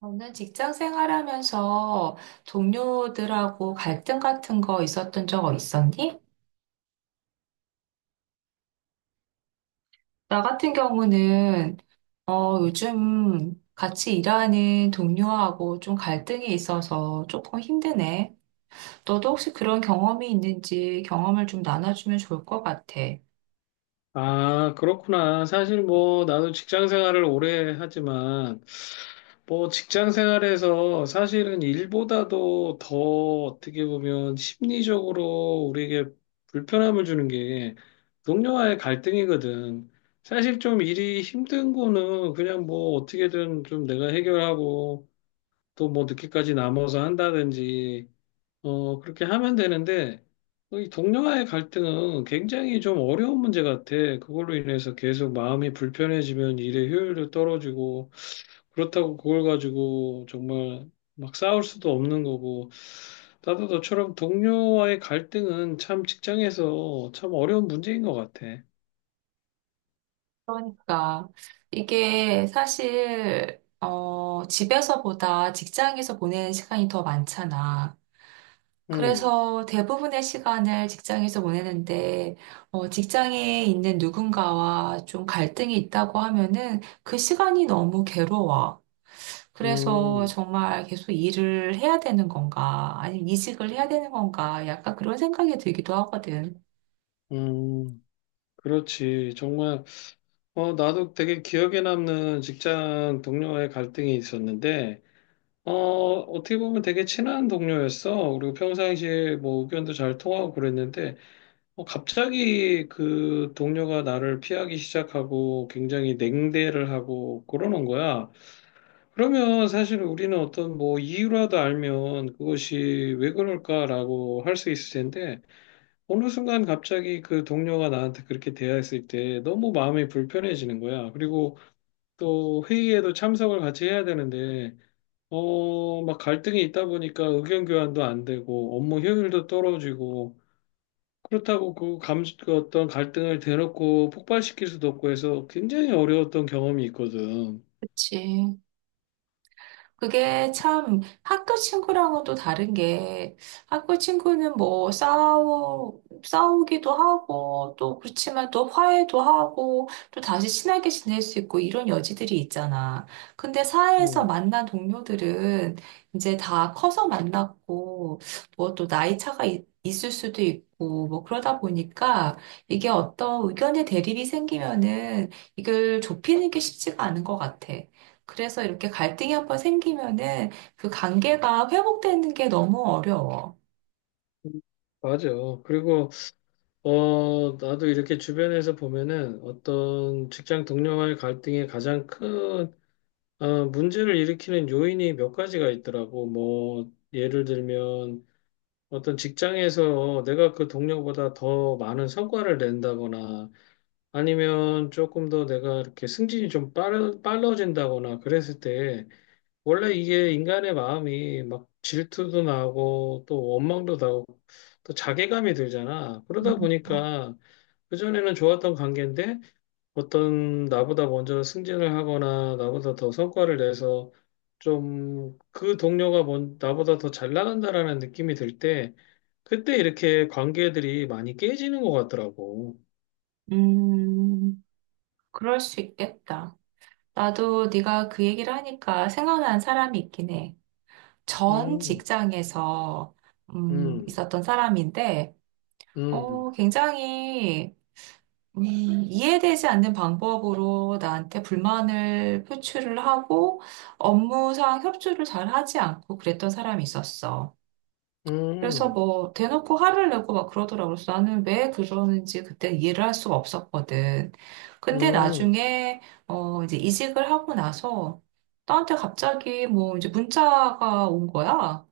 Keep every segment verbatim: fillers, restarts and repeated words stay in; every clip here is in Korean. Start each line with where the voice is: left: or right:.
right: 저는 직장 생활하면서 동료들하고 갈등 같은 거 있었던 적 있었니? 나 같은 경우는 어, 요즘 같이 일하는 동료하고 좀 갈등이 있어서 조금 힘드네. 너도 혹시 그런 경험이 있는지 경험을 좀 나눠주면 좋을 것 같아.
left: 아, 그렇구나. 사실 뭐, 나도 직장 생활을 오래 하지만, 뭐, 직장 생활에서 사실은 일보다도 더 어떻게 보면 심리적으로 우리에게 불편함을 주는 게 동료와의 갈등이거든. 사실 좀 일이 힘든 거는 그냥 뭐, 어떻게든 좀 내가 해결하고, 또 뭐, 늦게까지 남아서 한다든지, 어, 그렇게 하면 되는데, 어, 이 동료와의 갈등은 굉장히 좀 어려운 문제 같아. 그걸로 인해서 계속 마음이 불편해지면 일의 효율도 떨어지고, 그렇다고 그걸 가지고 정말 막 싸울 수도 없는 거고, 나도 너처럼 동료와의 갈등은 참 직장에서 참 어려운 문제인 것 같아.
right: 그러니까 이게 사실 어, 집에서보다 직장에서 보내는 시간이 더 많잖아.
left: 음.
right: 그래서 대부분의 시간을 직장에서 보내는데, 어, 직장에 있는 누군가와 좀 갈등이 있다고 하면은 그 시간이 너무 괴로워. 그래서
left: 음.
right: 정말 계속 일을 해야 되는 건가, 아니면 이직을 해야 되는 건가, 약간 그런 생각이 들기도 하거든.
left: 음. 그렇지. 정말, 어, 나도 되게 기억에 남는 직장 동료와의 갈등이 있었는데, 어, 어떻게 보면 되게 친한 동료였어. 그리고 평상시에 뭐 의견도 잘 통하고 그랬는데, 어, 갑자기 그 동료가 나를 피하기 시작하고 굉장히 냉대를 하고 그러는 거야. 그러면 사실 우리는 어떤 뭐 이유라도 알면 그것이 왜 그럴까라고 할 수 있을 텐데, 어느 순간 갑자기 그 동료가 나한테 그렇게 대했을 때 너무 마음이 불편해지는 거야. 그리고 또 회의에도 참석을 같이 해야 되는데, 어, 막 갈등이 있다 보니까 의견 교환도 안 되고 업무 효율도 떨어지고 그렇다고 그 감, 그 어떤 갈등을 대놓고 폭발시킬 수도 없고 해서 굉장히 어려웠던 경험이 있거든.
right: 그치. 그게 참 학교 친구랑은 또 다른 게 학교 친구는 뭐 싸우 싸우기도 하고 또 그렇지만 또 화해도 하고 또 다시 친하게 지낼 수 있고 이런 여지들이 있잖아. 근데 사회에서
left: 음.
right: 만난 동료들은 이제 다 커서 만났고 뭐 또 나이 차가 있, 있을 수도 있고 뭐 그러다 보니까 이게 어떤 의견의 대립이 생기면은 이걸 좁히는 게 쉽지가 않은 것 같아. 그래서 이렇게 갈등이 한번 생기면은 그 관계가 회복되는 게 너무 어려워.
left: 맞아. 그리고 어 나도 이렇게 주변에서 보면은 어떤 직장 동료와의 갈등의 가장 큰 어, 문제를 일으키는 요인이 몇 가지가 있더라고. 뭐 예를 들면 어떤 직장에서 내가 그 동료보다 더 많은 성과를 낸다거나 아니면 조금 더 내가 이렇게 승진이 좀 빠르, 빨라진다거나 그랬을 때 원래 이게 인간의 마음이 막 질투도 나고 또 원망도 나고 또 자괴감이 들잖아. 그러다 보니까 그전에는 좋았던 관계인데 어떤 나보다 먼저 승진을 하거나 나보다 더 성과를 내서 좀 그 동료가 뭔 나보다 더 잘 나간다라는 느낌이 들 때 그때 이렇게 관계들이 많이 깨지는 것 같더라고.
right: 음, 그럴 수 있겠다. 나도 네가 그 얘기를 하니까 생각난 사람이 있긴 해. 전
left: 음.
right: 직장에서 음,
left: 음.
right: 있었던 사람인데,
left: 음.
right: 어, 굉장히 음, 이해되지 않는 방법으로 나한테 불만을 표출을 하고 업무상 협조를 잘 하지 않고 그랬던 사람이 있었어. 그래서
left: 음.
right: 뭐 대놓고 화를 내고 막 그러더라고요. 그래서 나는 왜 그러는지 그때 이해를 할 수가 없었거든. 근데
left: 음. 음.
right: 나중에 어 이제 이직을 하고 나서 나한테 갑자기 뭐 이제 문자가 온 거야.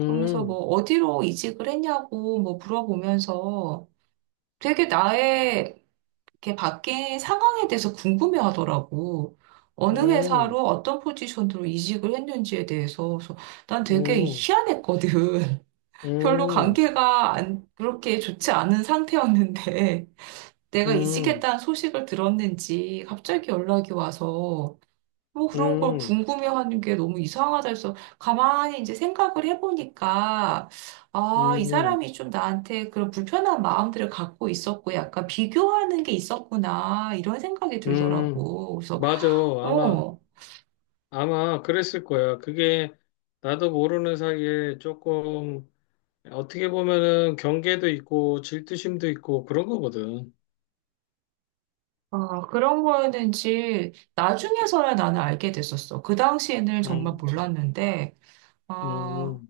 right: 그러면서 뭐 어디로 이직을 했냐고 뭐 물어보면서 되게 나의 이렇게 바뀐 상황에 대해서 궁금해 하더라고. 어느
left: 음.
right: 회사로 어떤 포지션으로 이직을 했는지에 대해서. 그래서 난 되게
left: 음.
right: 희한했거든. 별로
left: 음.
right: 관계가 안, 그렇게 좋지 않은 상태였는데 내가 이직했다는 소식을 들었는지 갑자기 연락이 와서 뭐 그런 걸
left: 음.
right: 궁금해하는 게 너무 이상하다 해서 가만히 이제 생각을 해보니까 아, 이
left: 음.
right: 사람이 좀 나한테 그런 불편한 마음들을 갖고 있었고 약간 비교하는 게 있었구나 이런 생각이
left: 음.
right: 들더라고. 그래서
left: 맞아. 아마
right: 어,
left: 아마 그랬을 거야. 그게 나도 모르는 사이에 조금 어떻게 보면은 경계도 있고 질투심도 있고 그런 거거든.
right: 아, 그런 거였는지 나중에서야 나는 알게 됐었어. 그 당시에는
left: 음.
right: 정말 몰랐는데 아,
left: 음.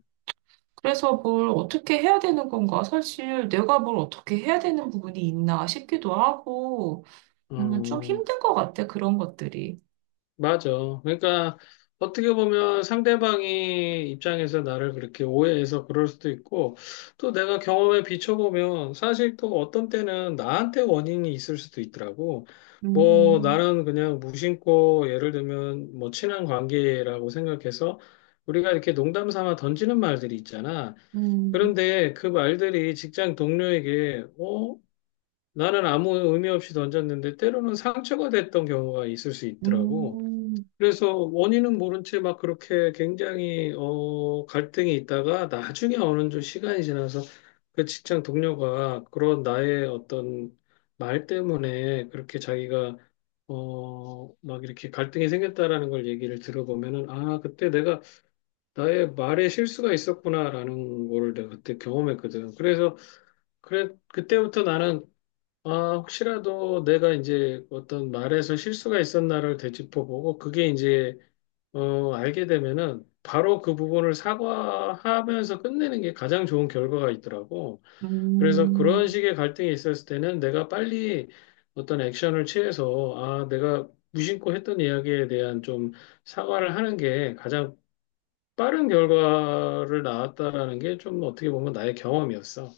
right: 그래서 뭘 어떻게 해야 되는 건가? 사실 내가 뭘 어떻게 해야 되는 부분이 있나 싶기도 하고, 음, 좀
left: 음.
right: 힘든 것 같아, 그런 것들이.
left: 맞아. 그러니까 어떻게 보면 상대방이 입장에서 나를 그렇게 오해해서 그럴 수도 있고, 또 내가 경험에 비춰보면 사실 또 어떤 때는 나한테 원인이 있을 수도 있더라고. 뭐
right: 음,
left: 나는 그냥 무심코 예를 들면 뭐 친한 관계라고 생각해서 우리가 이렇게 농담 삼아 던지는 말들이 있잖아.
right: 음,
left: 그런데 그 말들이 직장 동료에게 어? 나는 아무 의미 없이 던졌는데 때로는 상처가 됐던 경우가 있을 수 있더라고.
right: 음,
left: 그래서 원인은 모른 채 막 그렇게 굉장히 어 갈등이 있다가 나중에 어느 좀 시간이 지나서 그 직장 동료가 그런 나의 어떤 말 때문에 그렇게 자기가 어 막 이렇게 갈등이 생겼다라는 걸 얘기를 들어보면은 아 그때 내가 나의 말에 실수가 있었구나라는 거를 내가 그때 경험했거든. 그래서 그래 그때부터 나는 아, 혹시라도 내가 이제 어떤 말에서 실수가 있었나를 되짚어보고 그게 이제 어, 알게 되면은 바로 그 부분을 사과하면서 끝내는 게 가장 좋은 결과가 있더라고.
right: 음.
left: 그래서 그런
right: 음.
left: 식의 갈등이 있었을 때는 내가 빨리 어떤 액션을 취해서 아, 내가 무심코 했던 이야기에 대한 좀 사과를 하는 게 가장 빠른 결과를 낳았다라는 게 좀 어떻게 보면 나의 경험이었어.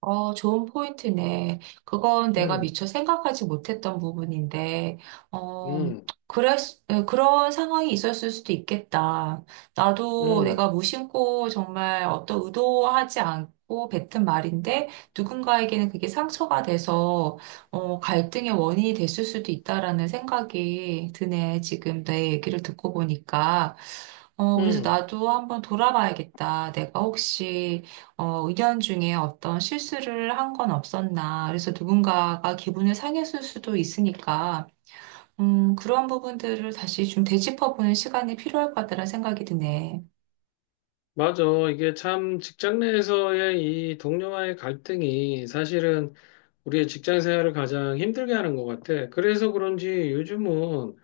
right: 어, 좋은 포인트네. 그건 내가
left: 음.
right: 미처 생각하지 못했던 부분인데, 어,
left: 음.
right: 그랬, 에, 그런 상황이 있었을 수도 있겠다. 나도
left: 음.
right: 내가 무심코 정말 어떤 의도하지 않고 뱉은 말인데, 누군가에게는 그게 상처가 돼서, 어, 갈등의 원인이 됐을 수도 있다라는 생각이 드네. 지금 내 얘기를 듣고 보니까. 어, 그래서
left: 음.
right: 나도 한번 돌아봐야겠다. 내가 혹시 어, 의견 중에 어떤 실수를 한 건 없었나. 그래서 누군가가 기분을 상했을 수도 있으니까, 음, 그런 부분들을 다시 좀 되짚어보는 시간이 필요할 것 같다는 생각이 드네.
left: 맞아. 이게 참 직장 내에서의 이 동료와의 갈등이 사실은 우리의 직장 생활을 가장 힘들게 하는 것 같아. 그래서 그런지 요즘은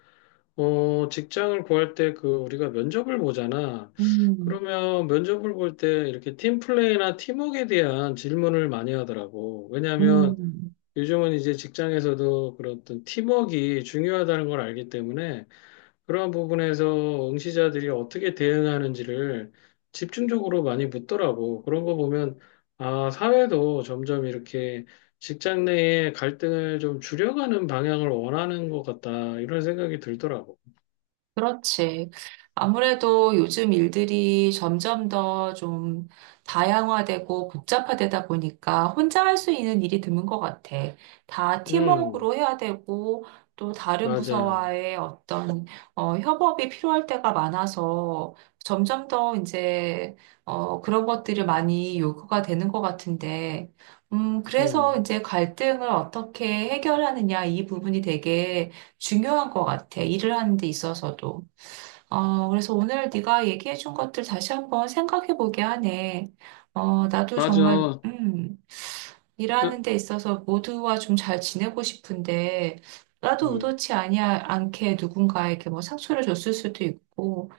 left: 어, 직장을 구할 때 그 우리가 면접을 보잖아.
right: 음,
left: 그러면 면접을 볼 때 이렇게 팀플레이나 팀워크에 대한 질문을 많이 하더라고. 왜냐하면
right: 음.
left: 요즘은 이제 직장에서도 그런 어떤 팀워크가 중요하다는 걸 알기 때문에 그러한 부분에서 응시자들이 어떻게 대응하는지를 집중적으로 많이 묻더라고. 그런 거 보면, 아, 사회도 점점 이렇게 직장 내의 갈등을 좀 줄여가는 방향을 원하는 것 같다. 이런 생각이 들더라고.
right: 그렇지. 아무래도 요즘 일들이 점점 더 좀 다양화되고 복잡화되다 보니까 혼자 할 수 있는 일이 드문 것 같아. 다
left: 음.
right: 팀워크로 해야 되고 또 다른
left: 맞아.
right: 부서와의 어떤 어, 협업이 필요할 때가 많아서 점점 더 이제 어, 그런 것들이 많이 요구가 되는 것 같은데, 음, 그래서
left: 음.
right: 이제 갈등을 어떻게 해결하느냐 이 부분이 되게 중요한 것 같아. 일을 하는 데 있어서도. 어, 그래서 오늘 네가 얘기해 준 것들 다시 한번 생각해 보게 하네. 어, 나도 정말,
left: 맞아.
right: 음, 일하는
left: 그,
right: 데 있어서 모두와 좀 잘 지내고 싶은데, 나도
left: 음.
right: 의도치 아니야, 않게 누군가에게 뭐 상처를 줬을 수도 있고,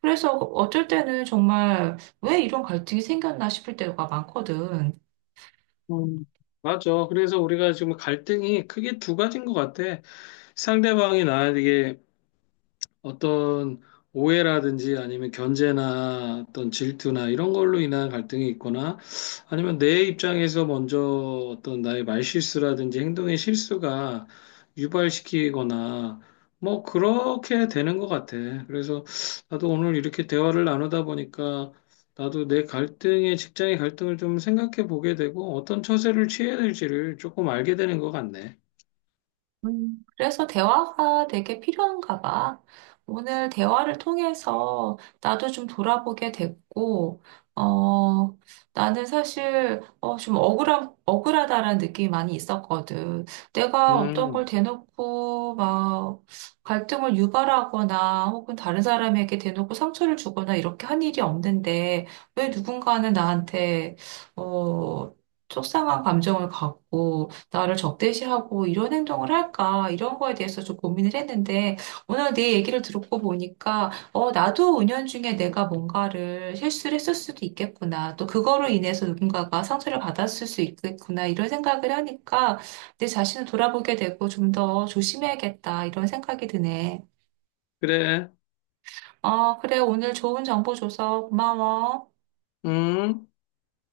right: 그래서 어쩔 때는 정말 왜 이런 갈등이 생겼나 싶을 때가 많거든.
left: 음. 맞아. 그래서 우리가 지금 갈등이 크게 두 가지인 것 같아. 상대방이 나에게 어떤 오해라든지 아니면 견제나 어떤 질투나 이런 걸로 인한 갈등이 있거나 아니면 내 입장에서 먼저 어떤 나의 말실수라든지 행동의 실수가 유발시키거나 뭐 그렇게 되는 것 같아. 그래서 나도 오늘 이렇게 대화를 나누다 보니까 나도 내 갈등의 직장의 갈등을 좀 생각해 보게 되고 어떤 처세를 취해야 될지를 조금 알게 되는 것 같네.
right: 음, 그래서 대화가 되게 필요한가 봐. 오늘 대화를 통해서 나도 좀 돌아보게 됐고, 어, 나는 사실, 어, 좀 억울함, 억울하다라는 느낌이 많이 있었거든. 내가 어떤 걸
left: 음.
right: 대놓고 막 갈등을 유발하거나 혹은 다른 사람에게 대놓고 상처를 주거나 이렇게 한 일이 없는데, 왜 누군가는 나한테, 어, 속상한 감정을 갖고, 나를 적대시하고 이런 행동을 할까? 이런 거에 대해서 좀 고민을 했는데 오늘 네 얘기를 듣고 보니까 어, 나도 은연중에 내가 뭔가를 실수를 했을 수도 있겠구나. 또 그거로 인해서 누군가가 상처를 받았을 수 있겠구나. 이런 생각을 하니까 내 자신을 돌아보게 되고 좀 더 조심해야겠다. 이런 생각이 드네.
left: 그래.
right: 어, 그래. 오늘 좋은 정보 줘서 고마워.
left: 음.